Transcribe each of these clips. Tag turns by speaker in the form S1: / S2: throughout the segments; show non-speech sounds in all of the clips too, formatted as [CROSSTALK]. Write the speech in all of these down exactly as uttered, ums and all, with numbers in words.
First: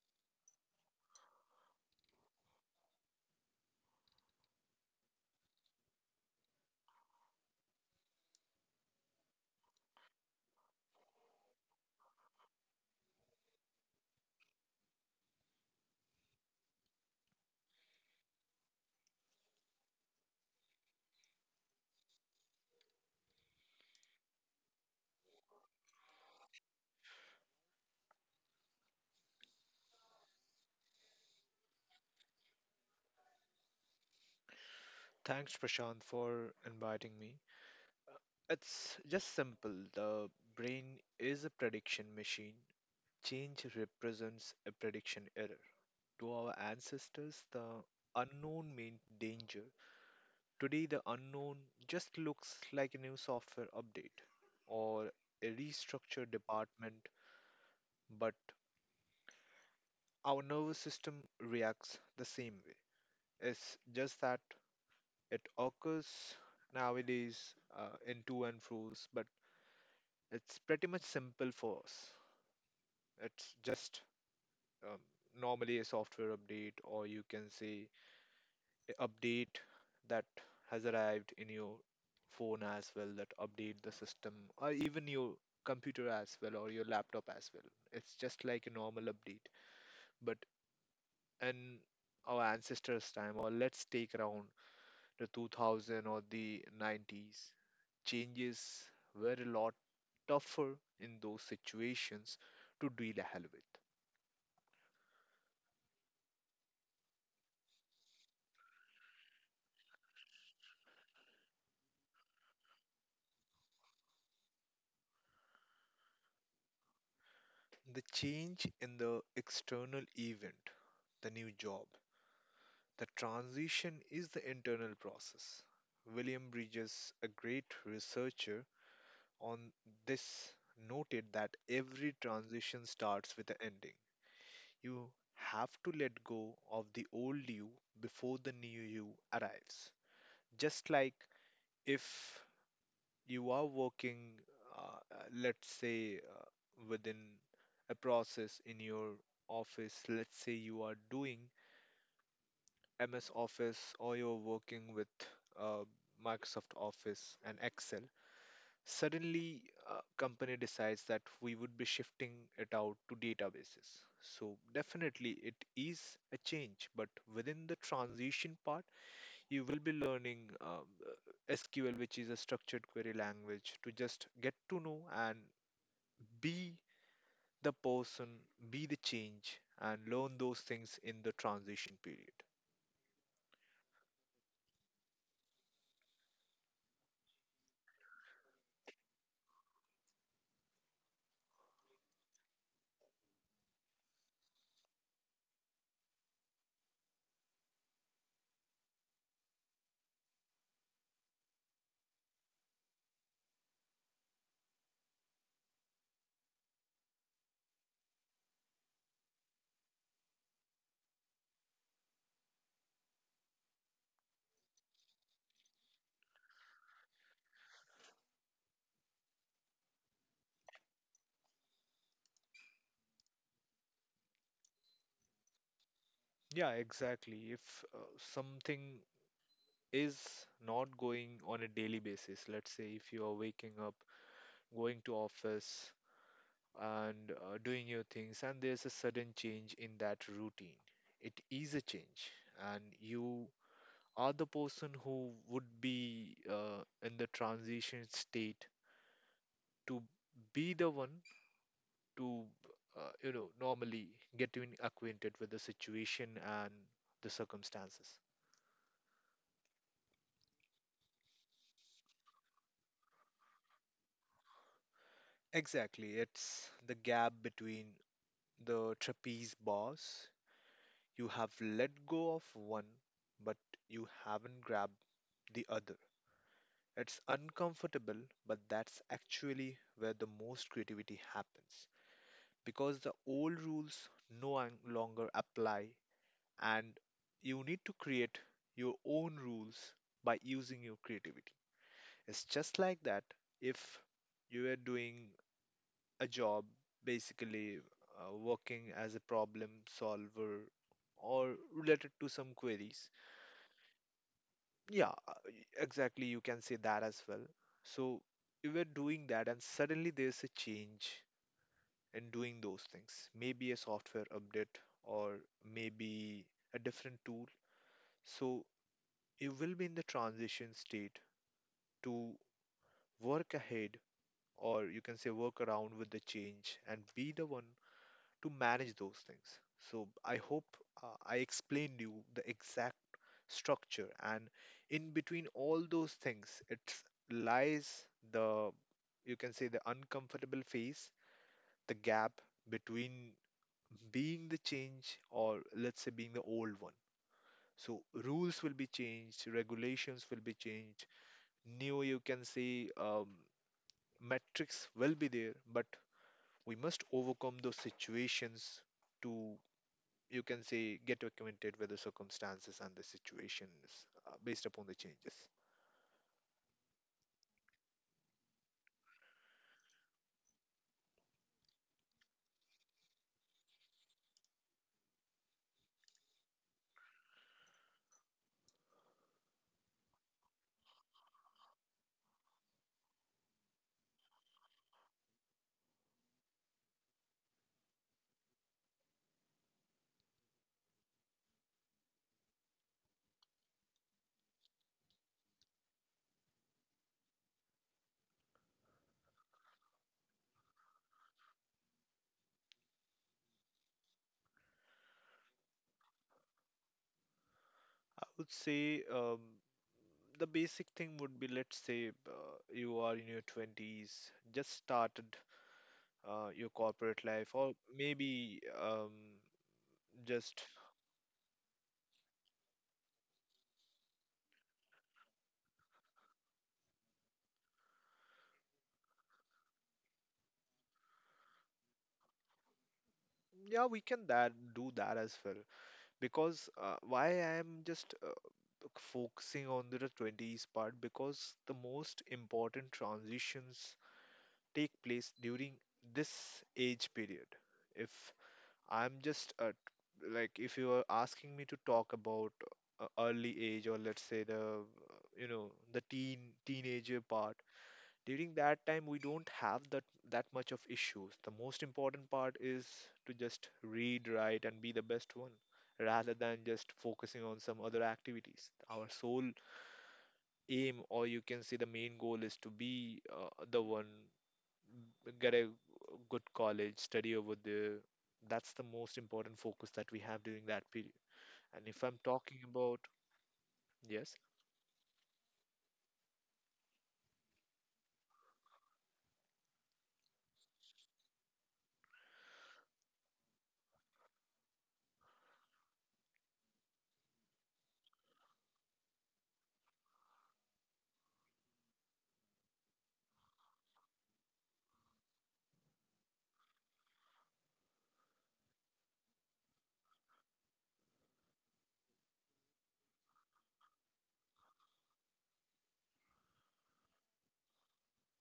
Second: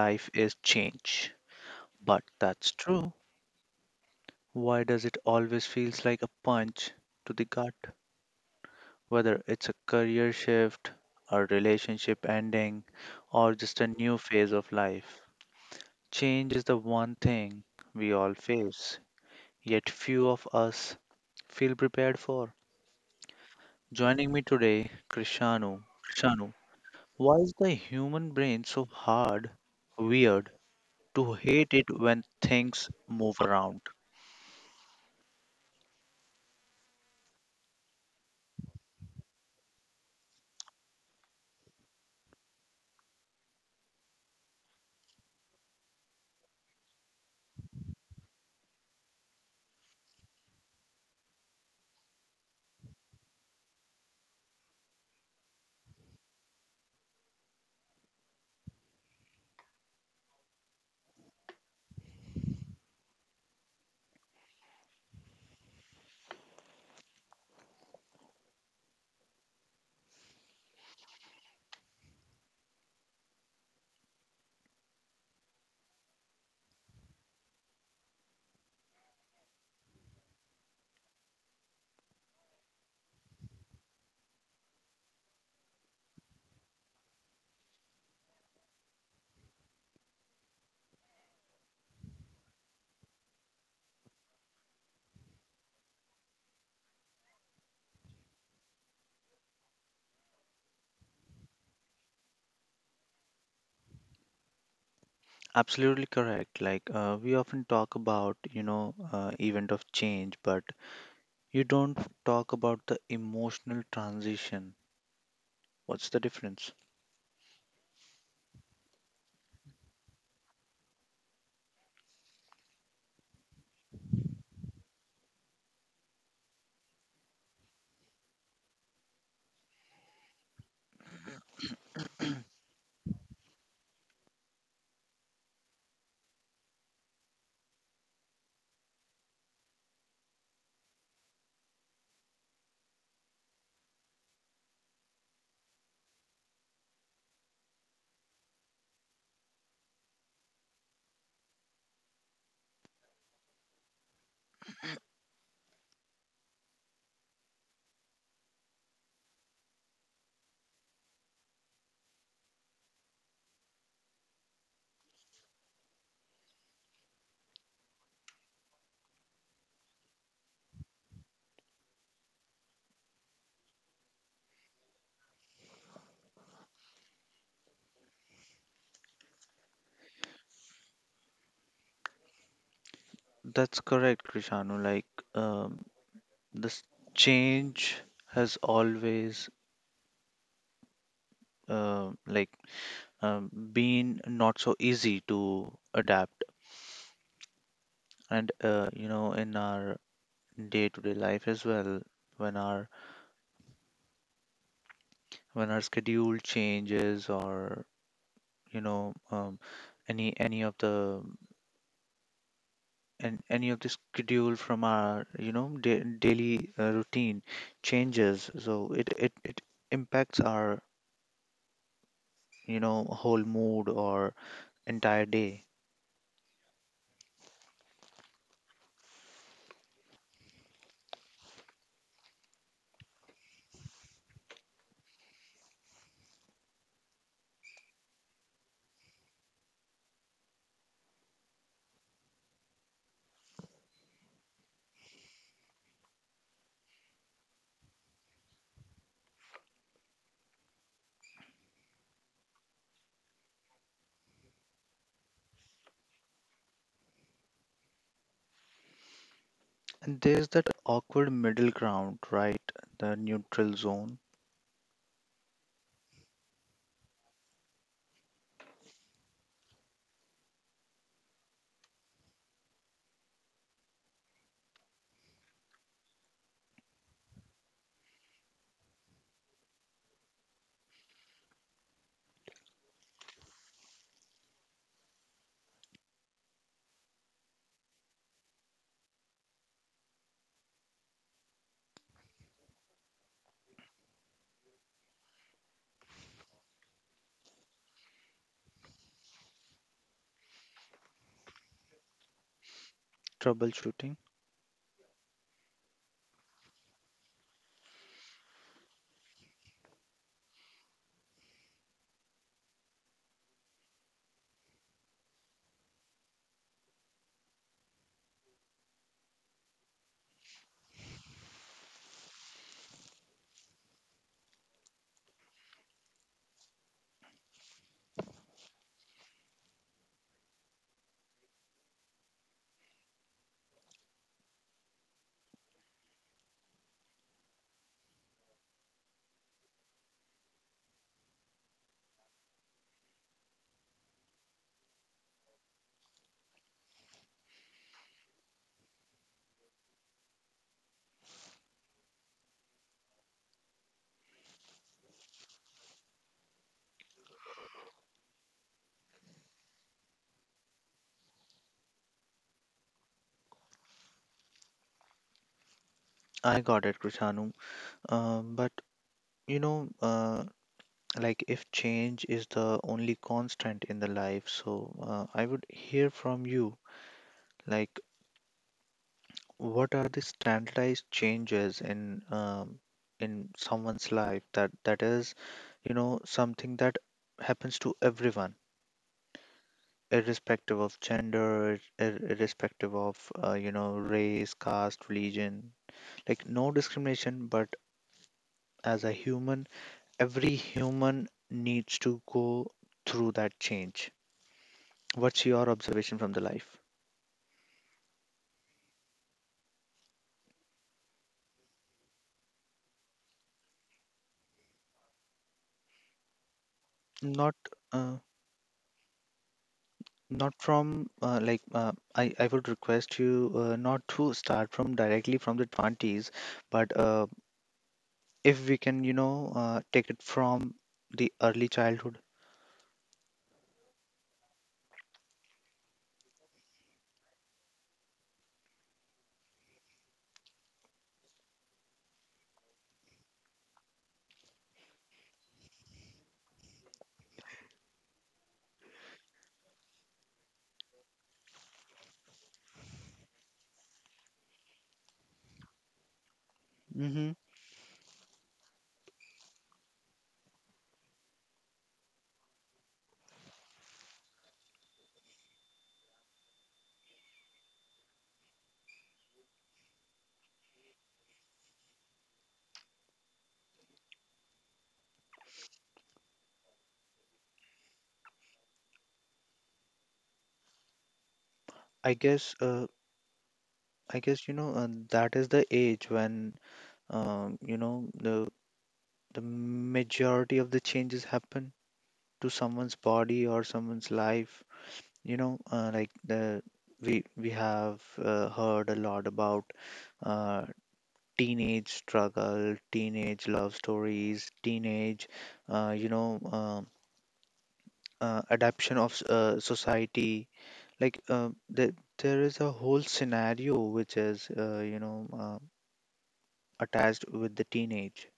S1: life is change. But that's true. Why does it always feels like a punch to the gut? Whether it's a career shift, a relationship ending, or just a new phase of life. Change is the one thing we all face, yet few of us feel prepared for. Joining me today, Krishanu. Krishanu, why is the human brain so hard, weird, to hate it when things move around?
S2: Thanks, Prashant, for inviting me. It's just simple. The brain is a prediction machine. Change represents a prediction error. To our ancestors, the unknown meant danger. Today, the unknown just looks like a new software update or a restructured department, but our nervous system reacts the same way. It's just that it occurs nowadays uh, in to and fro's, but it's pretty much simple for us. It's just um, normally a software update, or you can say a update that has arrived in your phone as well that update the system, or even your computer as well, or your laptop as well. It's just like a normal update. But in our ancestors' time, or let's take around the two thousand or the nineties, changes were a lot tougher in those situations to deal hell with.
S1: Absolutely correct. Like uh, we often talk about, you know, uh, event of change, but you don't talk about the emotional transition. What's the difference?
S2: The change in the external event, the new job, the transition is the internal process. William Bridges, a great researcher on this, noted that every transition starts with an ending. You have to let go of the old you before the new you arrives. Just like if you are working, uh, uh, let's say, uh, within a process in your office, let's say you are doing M S Office or you're working with uh, Microsoft Office and Excel, suddenly a company decides that we would be shifting it out to databases. So definitely it is a change, but within the transition part, you will be learning um, uh, S Q L, which is a structured query language, to just get to know and be the person, be the change, and learn those things in the transition period.
S1: That's correct, Krishanu. Like um, this change has always uh, like um, been not so easy to adapt, and uh, you know, in our day-to-day life as well when our when our schedule changes, or you know um, any any of the and any of the schedule from our, you know, da- daily uh, routine changes. So it, it it impacts our, you know, whole mood or entire day.
S2: Yeah, exactly. If uh, something is not going on a daily basis, let's say if you are waking up, going to office, and uh, doing your things, and there's a sudden change in that routine, it is a change, and you are the person who would be uh, in the transition state to be the one to uh, you know normally get in acquainted with the situation and the circumstances.
S1: And there's that awkward middle ground, right? The neutral zone.
S2: Exactly, it's the gap between the trapeze bars. You have let go of one but you haven't grabbed the other. It's uncomfortable, but that's actually where the most creativity happens, because the old rules no un- longer apply and you need to create your own rules by using your creativity. It's just like that if you are doing a job, basically uh, working as a problem solver or related to some queries.
S1: Troubleshooting.
S2: Yeah, uh, y- exactly, you can say that as well. So you were doing that, and suddenly there's a change in doing those things. Maybe a software update or maybe a different tool. So you will be in the transition state to work ahead, or you can say work around with the change and be the one to manage those things. So I hope uh, I explained you the exact structure, and in between all those things it lies the, you can say, the uncomfortable phase, the gap between being the change or let's say being the old one. So rules will be changed, regulations will be changed, new you can say um, metrics will be there, but we must overcome those situations to, you can say, get acquainted with the circumstances and the situations uh, based upon the changes.
S1: I got it, Krishanu. um, but you know uh, like if change is the only constant in the life, so uh, I would hear from you, like what are the standardized changes in um, in someone's life that that is, you know, something that happens to everyone irrespective of gender, ir- irrespective of uh, you know, race, caste, religion, like no discrimination, but as a human, every human needs to go through that change. What's your observation from the life?
S2: I would say, um, the basic thing would be, let's say uh, you are in your twenties, just started uh, your corporate life,
S1: Not,
S2: or
S1: uh,
S2: maybe um,
S1: not
S2: just...
S1: from uh, like uh, I, I would request you uh, not to start from directly from the twenties, but uh, if we can, you know, uh, take it from the early childhood.
S2: Yeah, we can that do that as well, because uh, why I am just uh, focusing on the twenties part, because the most important transitions take place during this age period. If I'm just uh, like if you are asking me to talk about uh, early age, or let's say the uh, you know the teen teenager
S1: Mm-hmm.
S2: part, during that time we don't have that that much of issues. The most important part is to just read, write, and be the best one rather than just focusing on some other activities. Our sole aim, or you can say the main goal, is to be uh, the one get a good college, study over there. That's the most important focus that we have during that period. And if
S1: I
S2: I'm talking
S1: guess, uh,
S2: about...
S1: I
S2: Yes.
S1: guess you know uh, that is the age when um, you know, the the majority of the changes happen to someone's body or someone's life. You know, uh, like the we we have uh, heard a lot about uh, teenage struggle, teenage love stories, teenage, uh, you know, um uh, adaption of s- uh, society. Like uh, the, there is a whole scenario which is, uh, you know, uh, attached with the teenage.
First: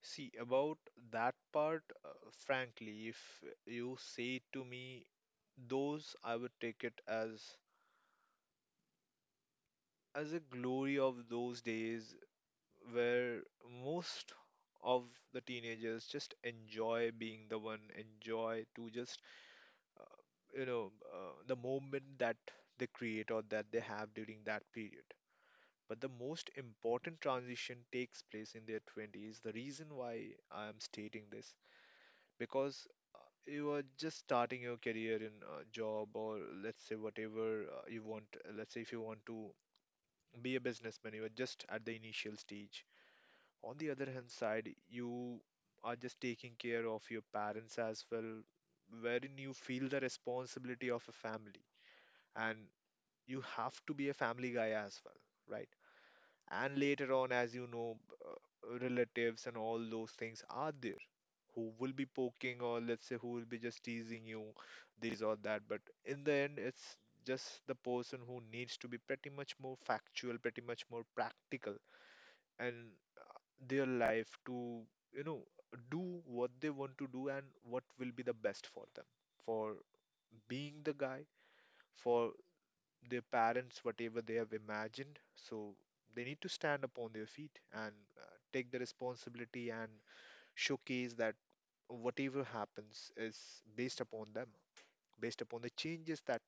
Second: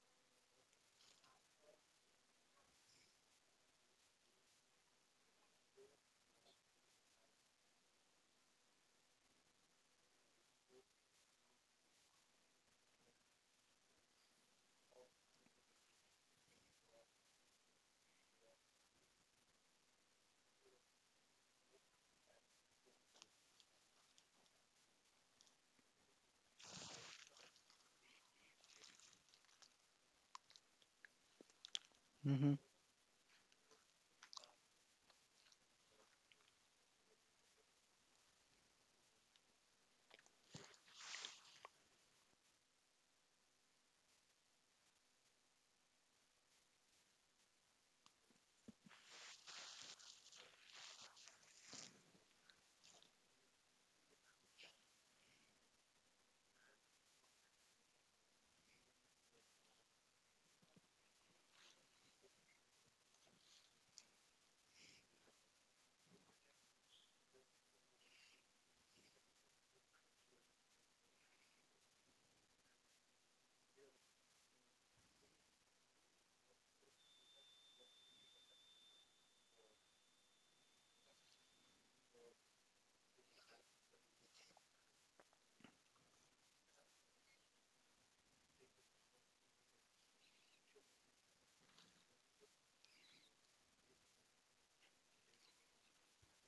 S2: See, about that part, uh, frankly, if you say to me those, I would take it as as a glory of those days where most of the teenagers just enjoy being the one, enjoy to just uh, you know uh, the moment that they create or that they have during that period. But the most important transition takes place in their twenties. The reason why I am stating this,
S1: Mm-hmm.
S2: because uh, you are just starting your career in a job, or let's say whatever uh, you want, uh, let's say if you want to be a businessman, you are just at the initial stage. On the other hand side, you are just taking care of your parents as well, wherein you feel the responsibility of a family, and you have to be a family guy as well, right? And later on, as you know, uh, relatives and all those things are there who will be poking, or let's say who will be just teasing you, this or that. But in the end, it's just the person who needs to be pretty much more factual, pretty much more practical, and their life to, you know, do what they want to do and what will be the best for them. For being the guy, for their parents whatever they have imagined, so they need to stand upon their feet and uh, take the responsibility and showcase that whatever happens is based upon them, based upon the changes that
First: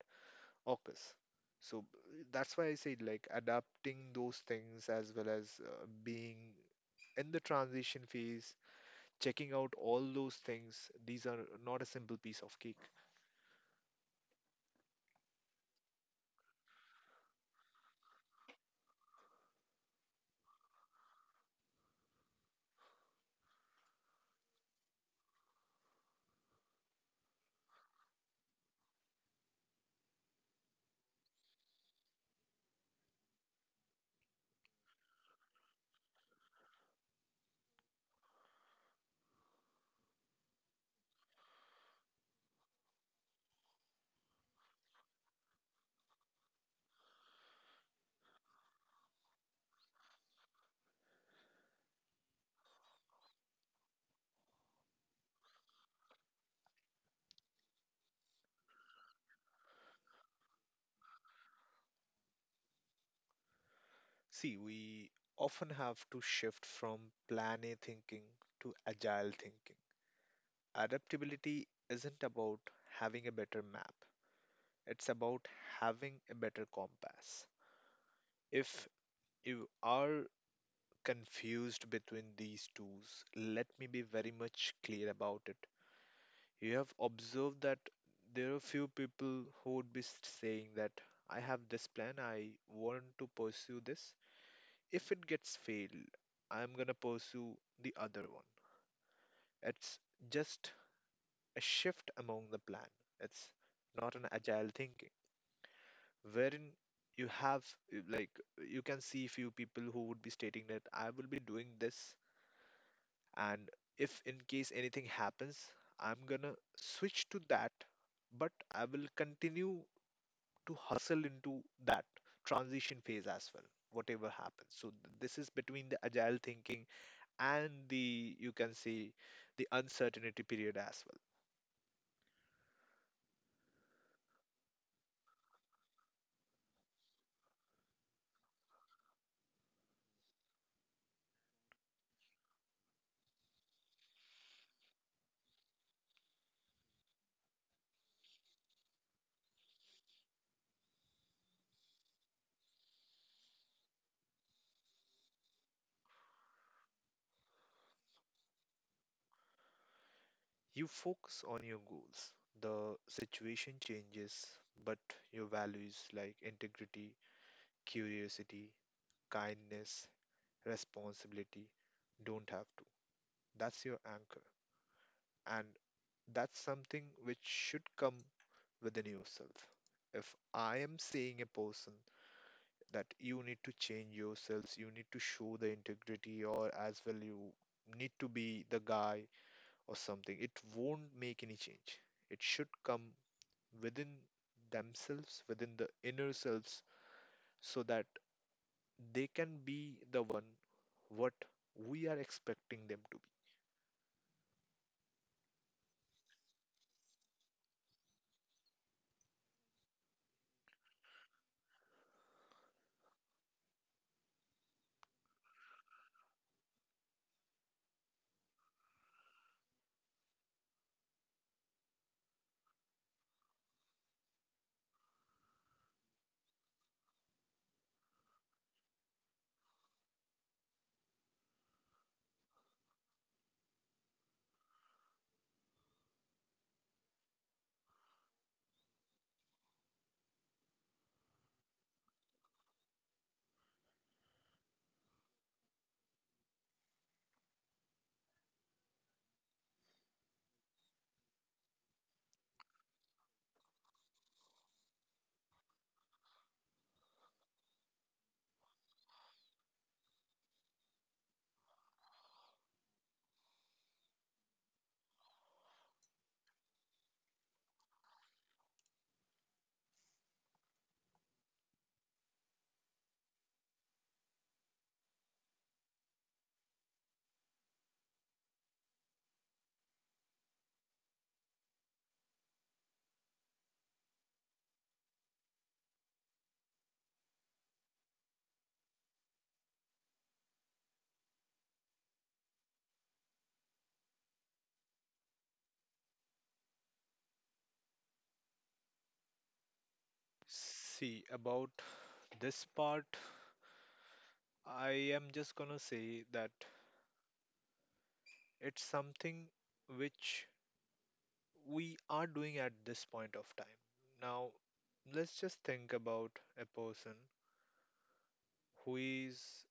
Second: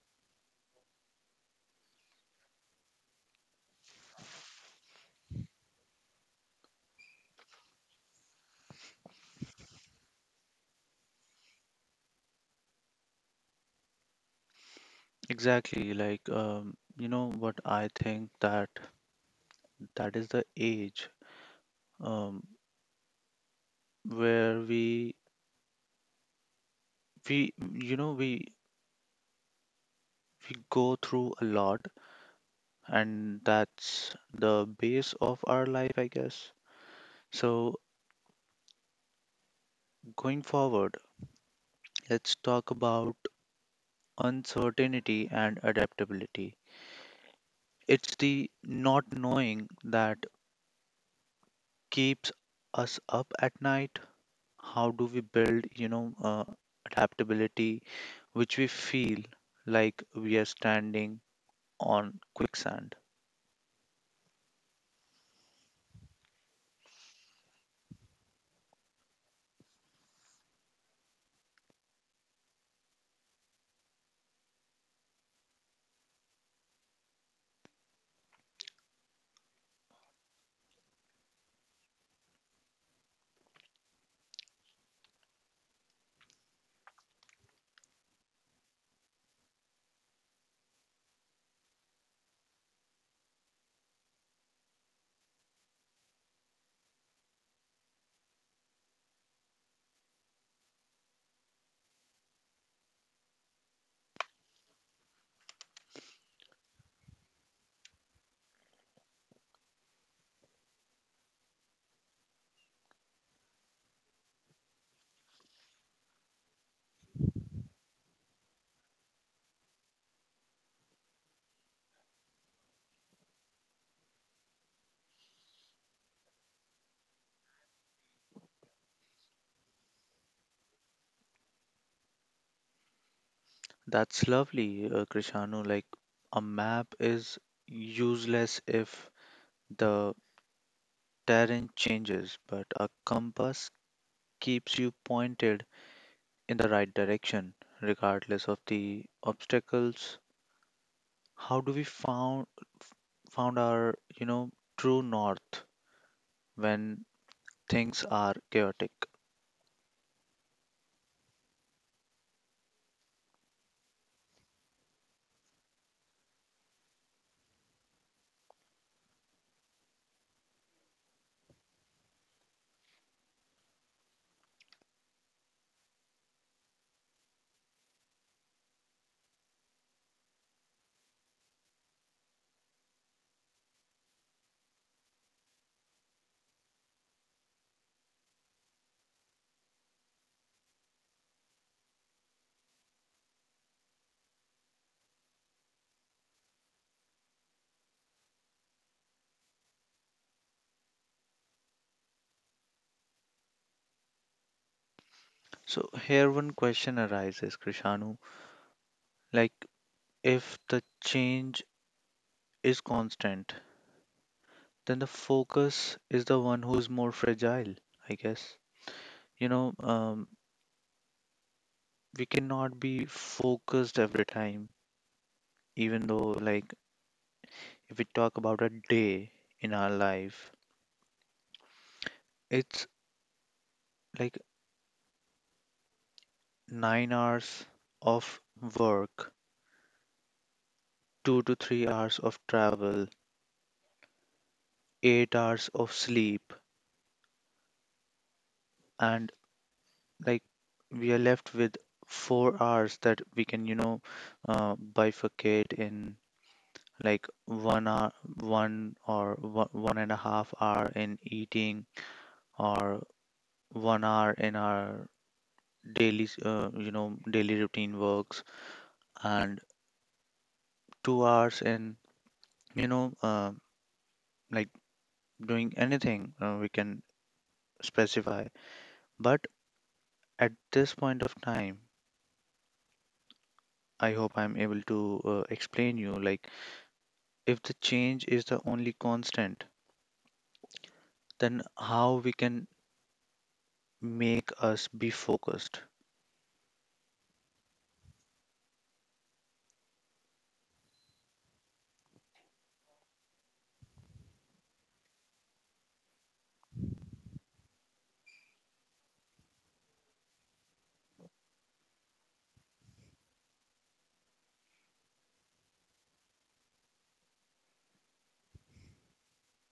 S2: occurs. So uh, that's why I said like adapting those things, as well as uh, being in the transition phase, checking out all those things. These are not a simple piece of cake.
S1: Exactly. Like, um, you know what I think that that is the age um, where we we you know, we we go through a lot, and that's the base of our life, I guess. So going forward, let's talk about uncertainty and adaptability. It's the not knowing that keeps us up at night. How do we build, you know uh, adaptability, which we feel like we are standing on quicksand?
S2: See, we often have to shift from plan A thinking to agile thinking. Adaptability isn't about having a better map, it's about having a better compass. If you are confused between these tools, let me be very much clear about it. You have observed that there are few people who would be s- saying that I have this plan, I want to pursue this, if it gets failed, I'm gonna pursue the other one. It's just a shift among the plan. It's not an agile thinking wherein you have uh, like you can see few people who would be stating that I will be doing this, and if in case anything happens, I'm gonna switch to that, but I will continue to hustle into that transition phase as well, whatever happens. So th- this is between the agile thinking and the, you can see, the uncertainty period as well.
S1: That's lovely, uh, Krishanu. Like a map is useless if the terrain changes, but a compass keeps you pointed in the right direction regardless of the obstacles. How do we found found our, you know, true north when things are chaotic?
S2: You focus on your goals. The situation changes, but your values like integrity, curiosity, kindness, responsibility don't have to. That's your anchor. And that's something which should come within yourself. If I am saying a person that you need to change yourselves, you need to show the integrity, or as well, you need to be the guy or something, it won't make any change. It should come within themselves, within the inner selves, so that they can be the one what we are expecting them to be.
S1: So here one question arises, Krishanu. Like if the change is constant, then the focus is the one who's more fragile, I guess. You know, um, we cannot be focused every time, even though, like, if we talk about a day in our life, it's like nine hours of work, two to three hours of travel, eight hours of sleep, and like we are left with four hours that we can, you know, uh, bifurcate in like one hour, one or one, one and a half hour in eating, or one hour in our daily, s- uh, you know, daily routine works, and two hours in, you know, uh, like doing anything, uh, we can specify. But at this point of time, I hope I'm able to uh, explain you, like if the change is the only constant, then how we can make us be focused.
S2: See, about this part, I am just gonna say that it's something which we are doing at this point of time. Now, let's just think about a person who is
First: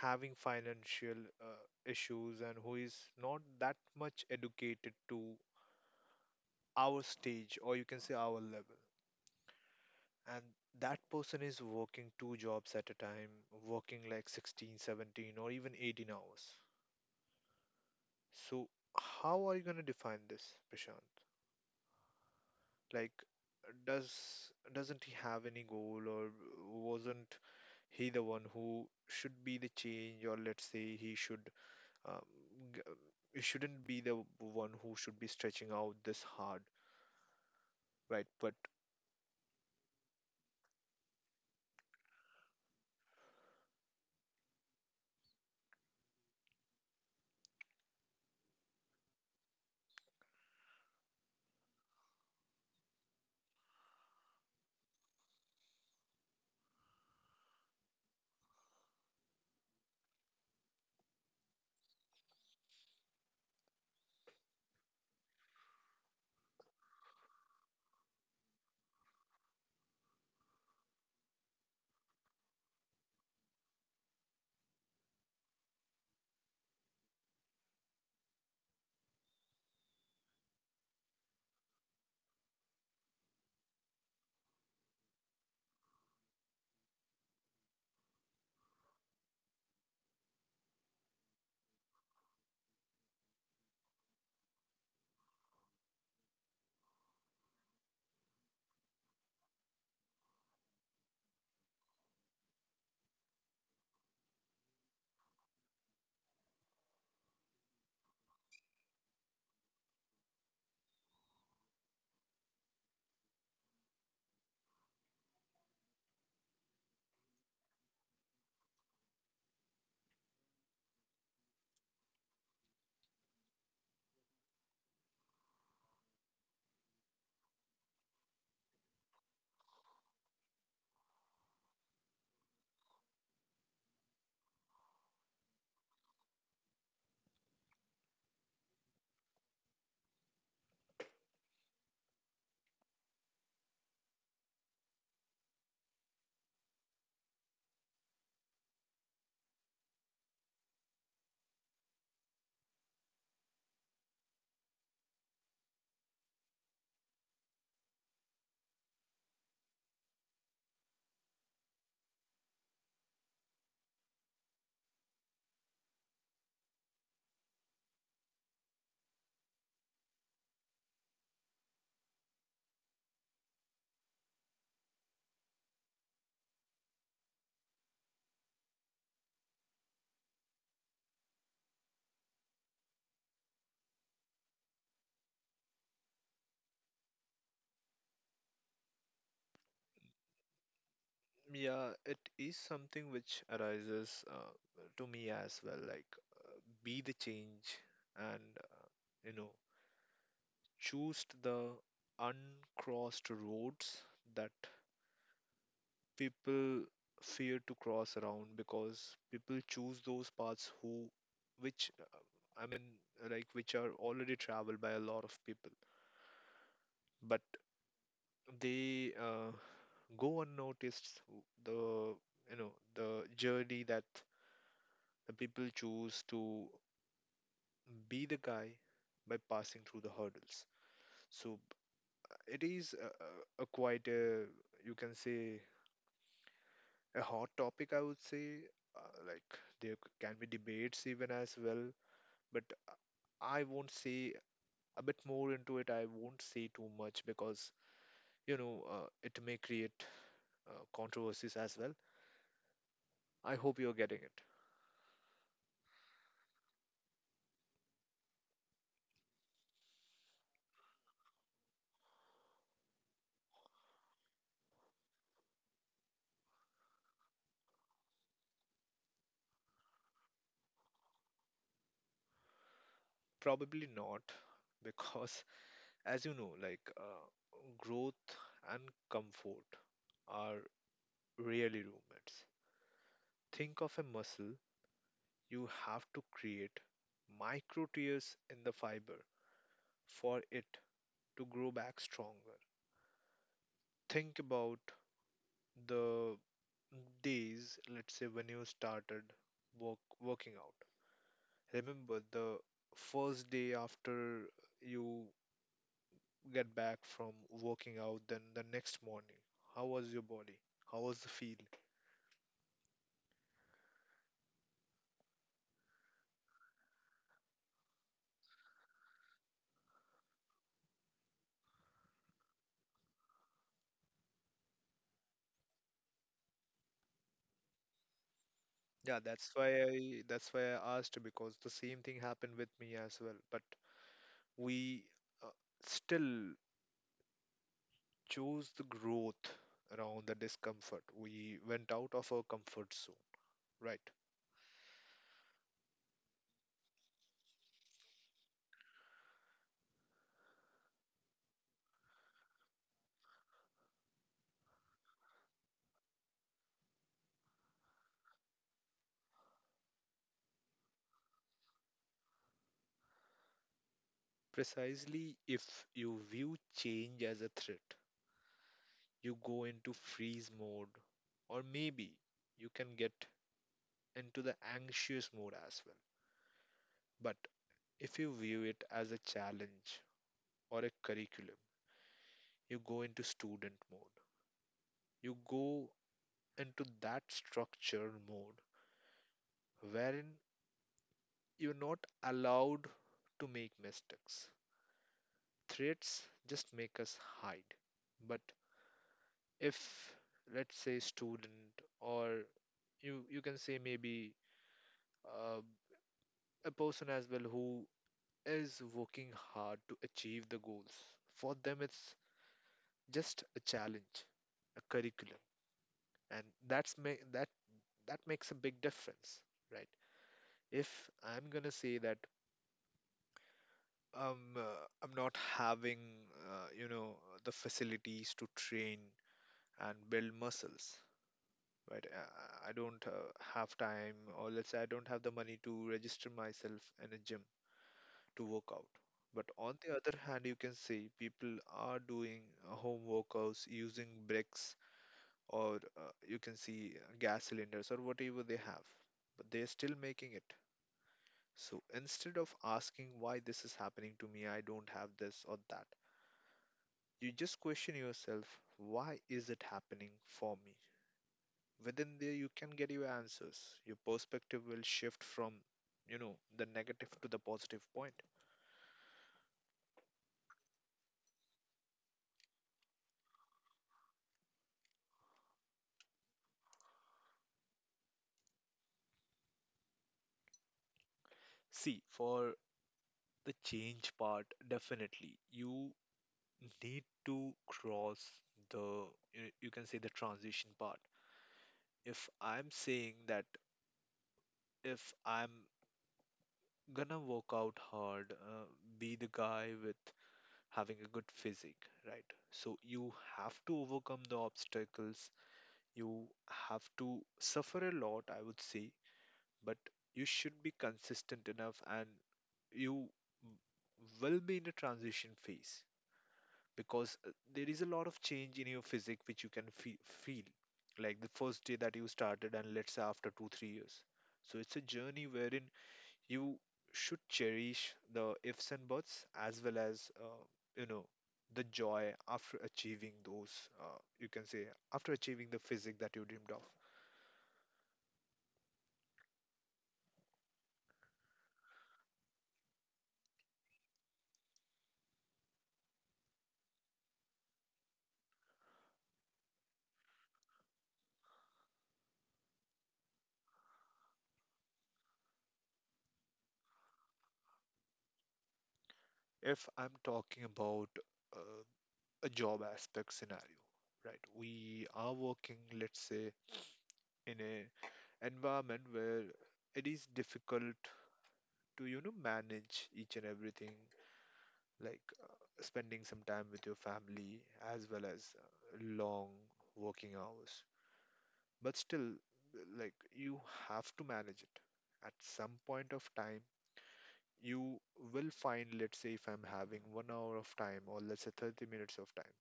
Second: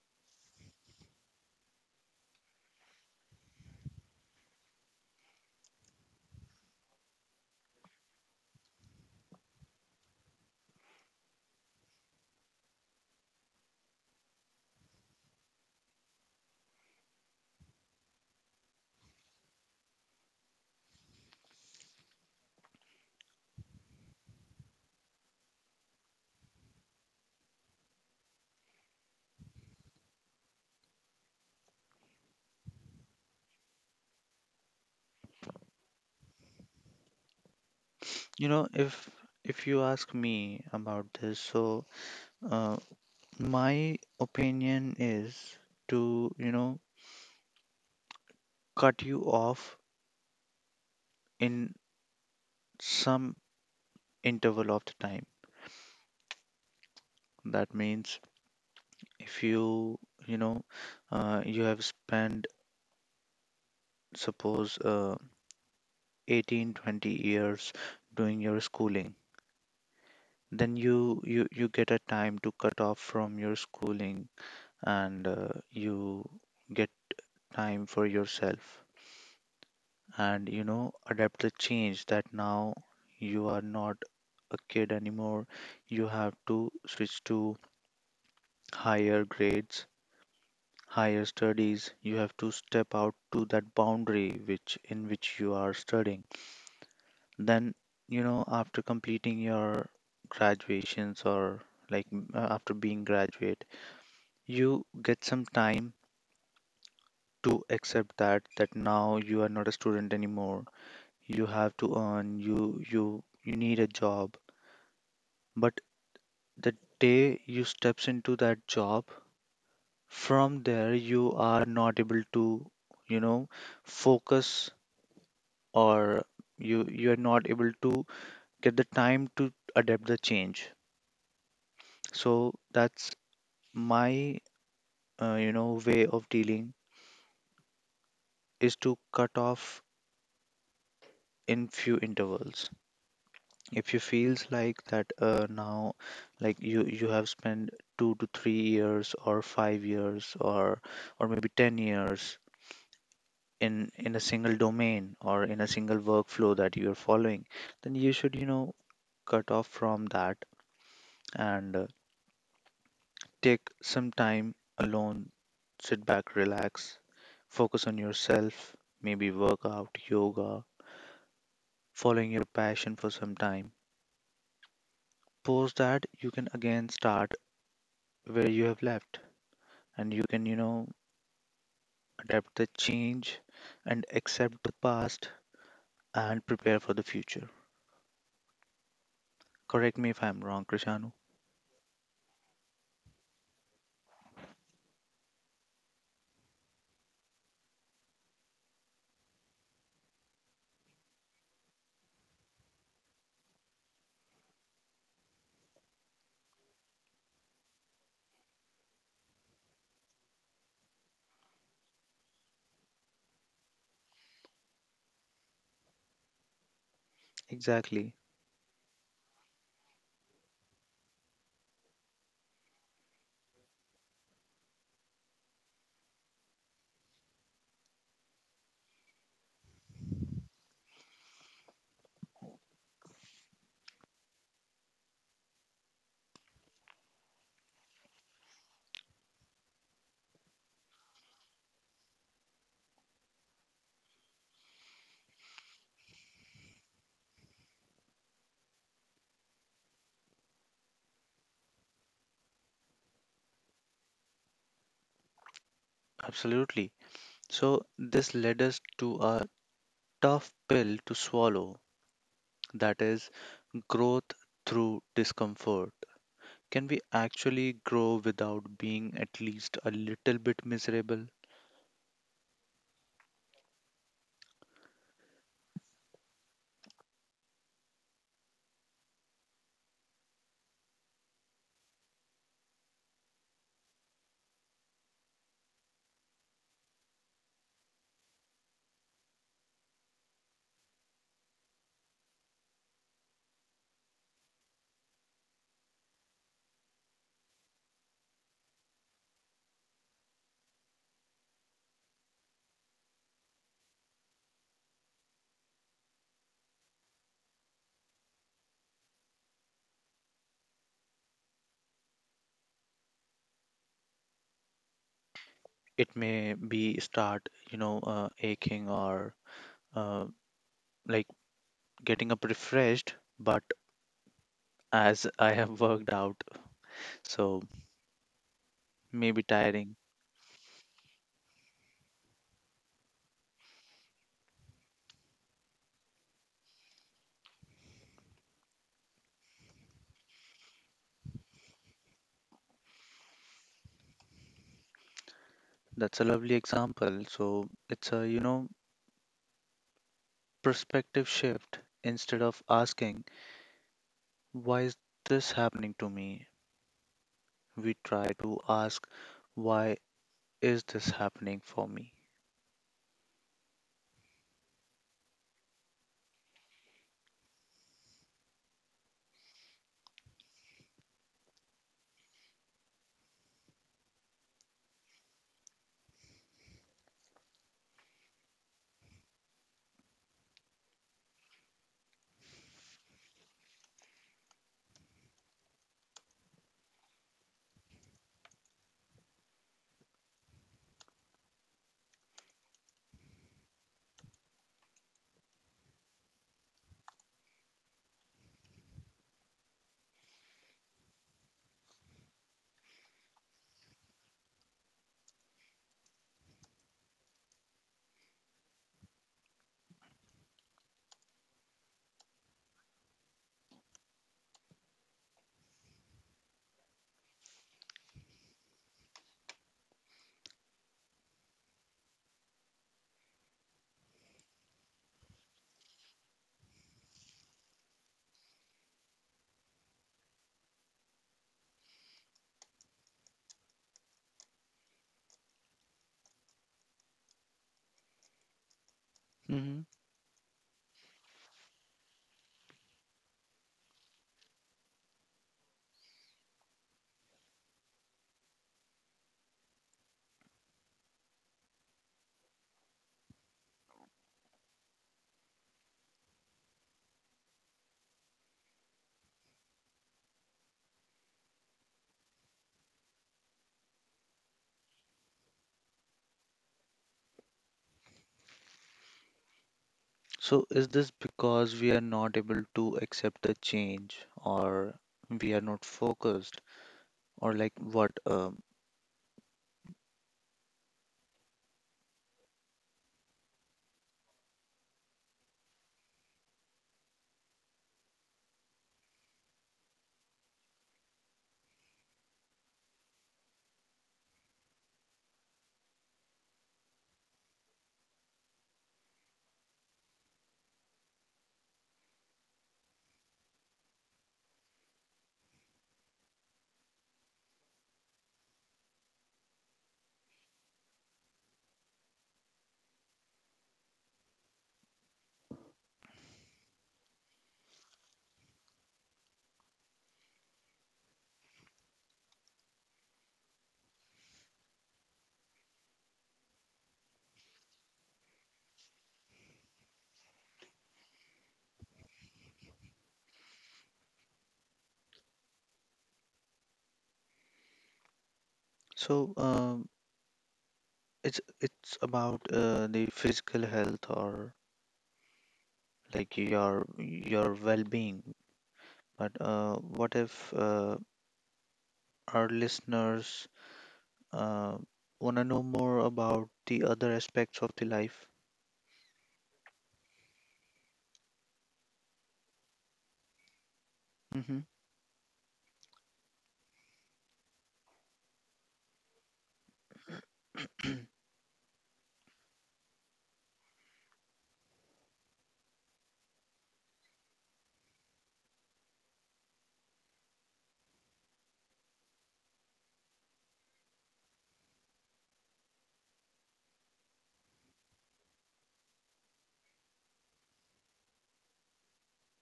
S2: having financial uh, issues and who is not that much educated to our stage, or you can say our level, and that person is working two jobs at a time, working like sixteen, seventeen, or even eighteen hours. So how are you going to define this, Prashant? Like does doesn't he have any goal, or wasn't he the one who should be the change, or let's say he should um, g- you shouldn't be the one who should be stretching out this hard, right?
S1: You
S2: But
S1: know, if if you ask me about this, so uh, my opinion is to, you know, cut you off in some interval of the time. That means if you, you know, uh, you have spent, suppose, uh, eighteen, twenty years doing your schooling, then you you you get a time to cut off from your schooling, and uh, you get time for yourself, and you know, adapt the change that now you are not a kid anymore. You have to switch to higher grades, higher studies. You have to step out to that boundary which in which you are studying. Then, you know, after completing your graduations, or like m- uh, after being graduate, you get some time to accept that that now you are not a student anymore. You have to earn, you you you need a job. But the day you steps into that job, from there you are not able to, you know, focus, or you you are not able to get the time to adapt the change. So that's my, uh, you know, way of dealing is to cut off in few intervals. If you feels like that, uh, now, like you you have spent two to three years or five years, or or maybe ten years in in a single domain or in a single workflow that you're following, then you should, you know, cut off from that, and uh, take some time alone, sit back, relax, focus on yourself, maybe workout, yoga, following your passion for some time. Post that, you can again start where you have left, and you can, you know, adapt the change and accept the past and prepare for the future. Correct me if I'm wrong, Krishanu.
S2: yeah, it is something which arises uh, to me as well. Like, uh, be the change, and uh, you know, choose the uncrossed roads that people fear to cross around, because people choose those paths who, which, I mean, like, which are already traveled by a lot of people. But
S1: Exactly.
S2: they uh, go unnoticed, the you know the journey that the people choose to be the guy by passing through the hurdles. So it is a, a a quite a, you can say, a hot topic, I would say, uh, like there c- can be debates even as well. But I won't say a bit more into it, I won't say too much because you know uh, it may create uh, controversies as well. I hope you're getting it.
S1: Absolutely. So this led us to a tough pill to swallow, that is growth through discomfort. Can we actually grow without being at least a little bit miserable?
S2: Probably not. [LAUGHS] Because as you know, like uh, growth and comfort are really roommates. Think of a muscle, you have to create micro tears in the fiber for it to grow back stronger. Think about the days, let's say when you started work, working out. Remember the first day after you get back from working out, then the next morning. How was your body? How was the feel?
S1: It may be start, you know, uh, aching, or uh, like getting up refreshed, but as I have [LAUGHS] worked out, so
S2: Yeah,
S1: maybe
S2: that's why
S1: tiring.
S2: I that's why I asked because the same thing happened with me as well. But we uh, still chose the growth around the discomfort. We went out of our comfort zone, right?
S1: That's a lovely example. So it's a, you know, perspective shift instead of asking, why is this happening to me? We try to ask, why is this happening for me?
S2: Precisely, if you view change as a threat, you go into freeze mode, or maybe you can get into the anxious mode as well. But if you view it as a challenge or a curriculum, you go into student mode. You go into that structured mode wherein you're not allowed to make mistakes. Threats just make us hide. But if, let's say, student, or you you can say maybe uh, a person as well who is working hard to achieve the goals, for them it's just a challenge, a curriculum, and that's ma- that that makes a big difference, right? If I'm gonna say that um, uh, I'm not having, uh, you know, the facilities to train and build muscles, right? I, I I don't uh, have time, or let's say I don't have the money to register myself in a gym to work out. But on
S1: Hmm.
S2: the other hand, you can see people are doing uh, home workouts using bricks, or uh, you can see uh, gas cylinders or whatever they have, but they're still making it. So instead of asking why this is happening to me, I don't have this or that, you just question yourself, why is it happening for me? Within there you can get your answers. Your perspective will shift from, you know, the negative to the positive point.
S1: So is this because we are not able to accept the change, or we are not focused, or like what? Um,
S2: See, for the change part, definitely you need to cross the, you you can say, the transition part. If I'm saying that if I'm gonna work out hard, uh, be the guy with having a good physique, right? So you have to overcome the obstacles, you have to suffer a lot, I would say, but you should be consistent enough and you w- will be in a transition phase because uh, there is a lot of change in your physique which you can fe- feel, like the first day that you started and let's say after two three years. So it's a journey wherein you should cherish the ifs and buts, as well as uh, you know the joy after achieving those, uh, you can say, after achieving the physique that you dreamed of.
S1: so, um, it's it's about uh, the physical health, or like your your well-being. But uh, what if uh, our listeners uh, want to know more about the other aspects of the life?
S2: If I'm talking about uh, a job aspect scenario, right,
S1: Hmm.
S2: we are working, let's say, in a environment where it is difficult to, you know, manage each and everything, like uh, spending some time with your family as well as uh, long working hours. But still, like, you have to manage it. At some point of time, you will find, let's say, if I'm having one hour of time or let's say thirty minutes of time,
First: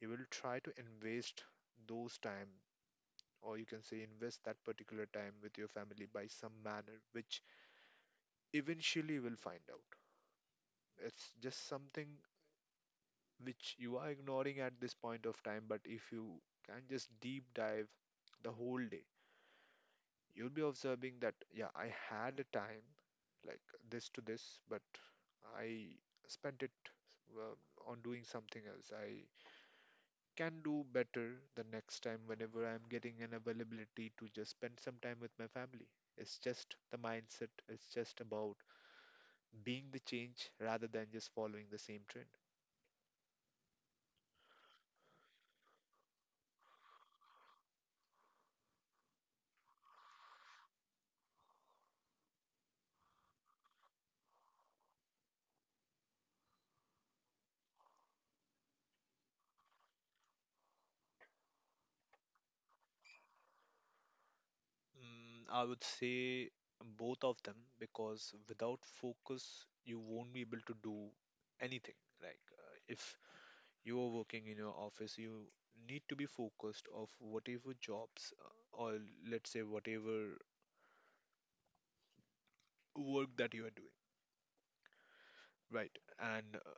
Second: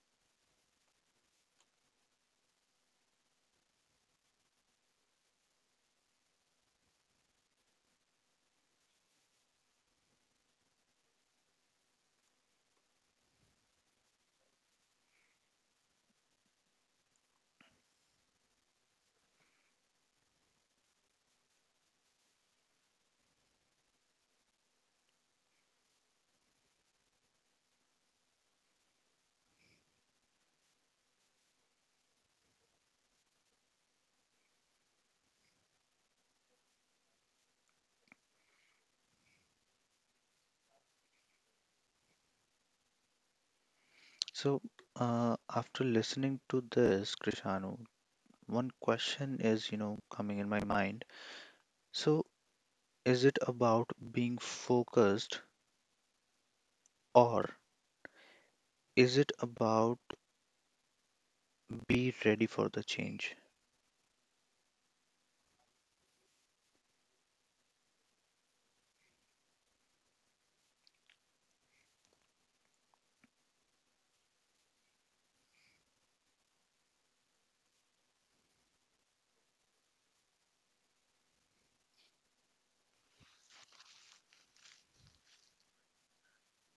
S2: you will try to invest those time, or you can say invest that particular time with your family by some manner, which eventually will find out. It's just something which you are ignoring at this point of time, but if you can just deep dive the whole day, you'll be observing that, yeah, I had a time like this to this, but I spent it uh, on doing something else. I can do better the next time whenever I'm getting an availability to just spend some time with my family. It's just the mindset. It's just about being the change rather than just following the same trend.
S1: So, uh, after listening to this, Krishanu, one question is, you know, coming in my mind. So is it about being focused, or is it about be ready for the change?
S2: Mm, I would say both of them because without focus, you won't be able to do anything. Like, uh, if you are working in your office, you need to be focused of whatever jobs uh, or let's say whatever work that you are doing, right? And uh,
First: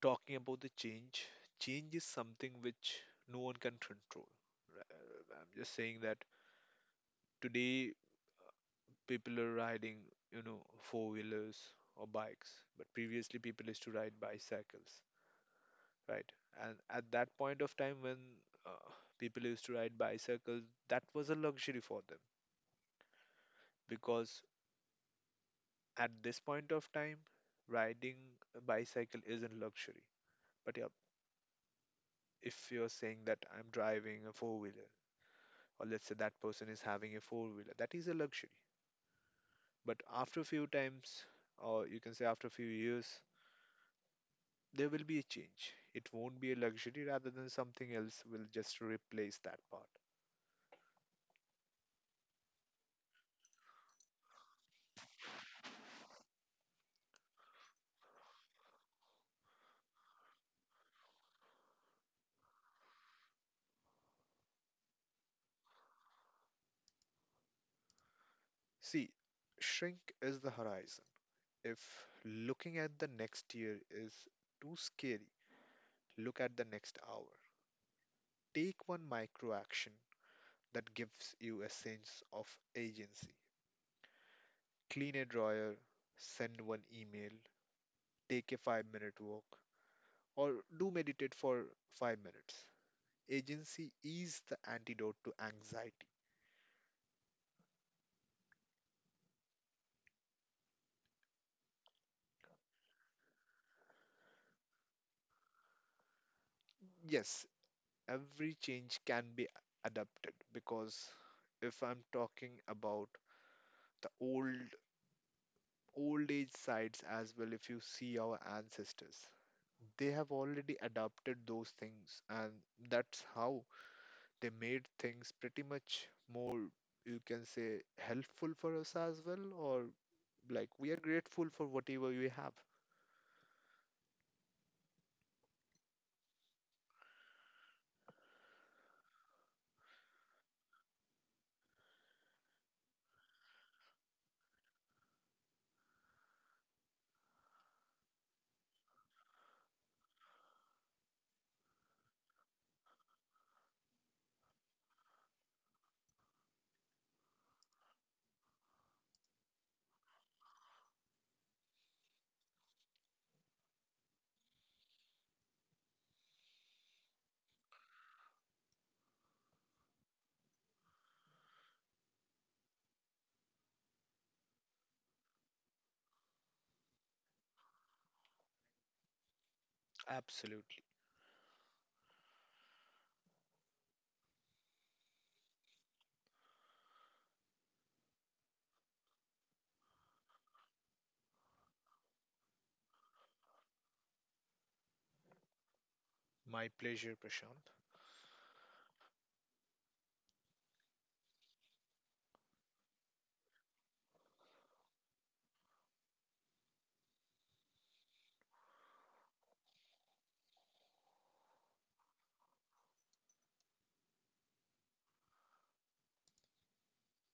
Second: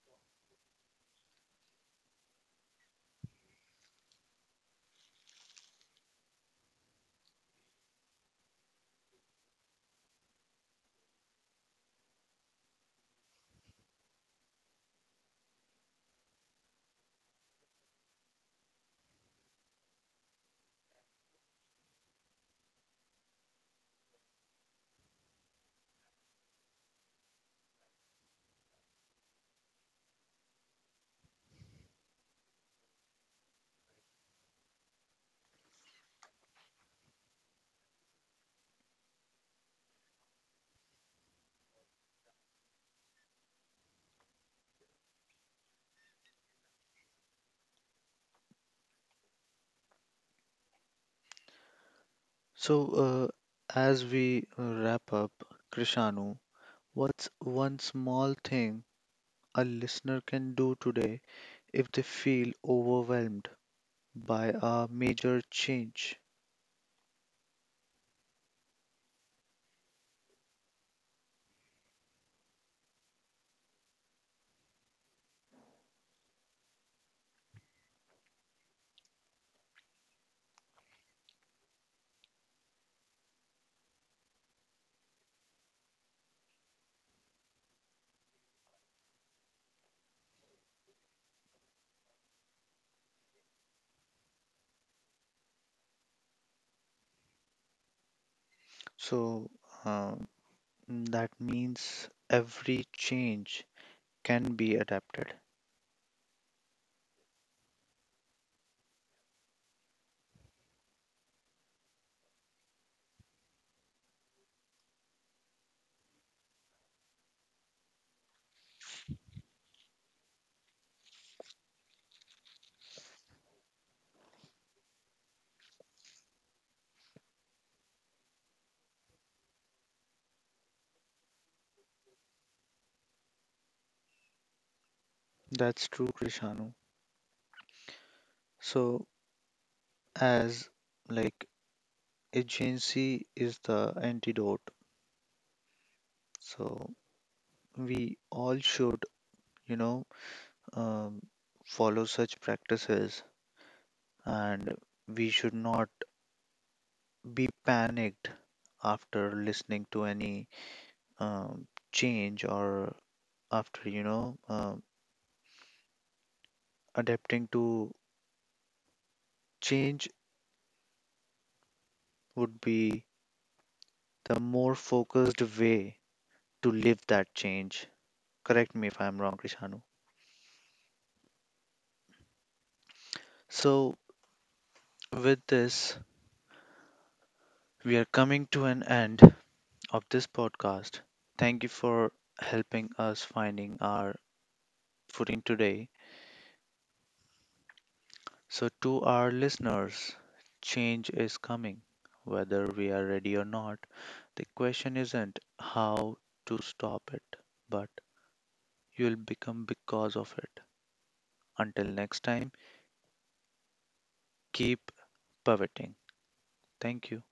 S2: talking about the change, change is something which no one can control. uh, I'm just saying that today people are riding, you know, four wheelers or bikes, but previously people used to ride bicycles, right? And at that point of time when uh, people used to ride bicycles, that was a luxury for them. Because at this point of time, riding a bicycle isn't luxury. But yeah, if you're saying that I'm driving a four wheeler, or let's say that person is having a four wheeler, that is a luxury. But after a few times, or you can say after a few years, there will be a change. It won't be a luxury, rather than something else will just replace that part.
S1: So, uh, as we, uh, wrap up, Krishanu, what's one small thing a listener can do today if they feel overwhelmed by a major change?
S2: See, shrink is the horizon. If looking at the next year is too scary, look at the next hour. Take one micro action that gives you a sense of agency. Clean a drawer, send one email, take a five minute walk, or do meditate for five minutes. Agency is the antidote to anxiety.
S1: So, uh, Mm, that means every change can be adapted.
S2: Yes, every change can be adapted, because if I'm talking about the old old age sites as well, if you see our ancestors, they have already adapted those things, and that's how they made things pretty much more, you can say, helpful for us as well, or like we are grateful for whatever we have.
S1: That's true, Krishanu. So as, like, agency is the antidote, so we all should, you know, um, follow such practices, and we should not be panicked after listening to any, um, change, or after, you know, um, adapting to change would be the more focused way to live that change. Correct me if I'm wrong, Krishanu.
S2: Absolutely.
S1: So with this, we are coming to an end of this podcast. Thank you for helping us finding our footing today.
S2: My pleasure, Prashant.
S1: So to our listeners, change is coming, whether we are ready or not. The question isn't how to stop it, but you'll become because of it. Until next time, keep pivoting. Thank you.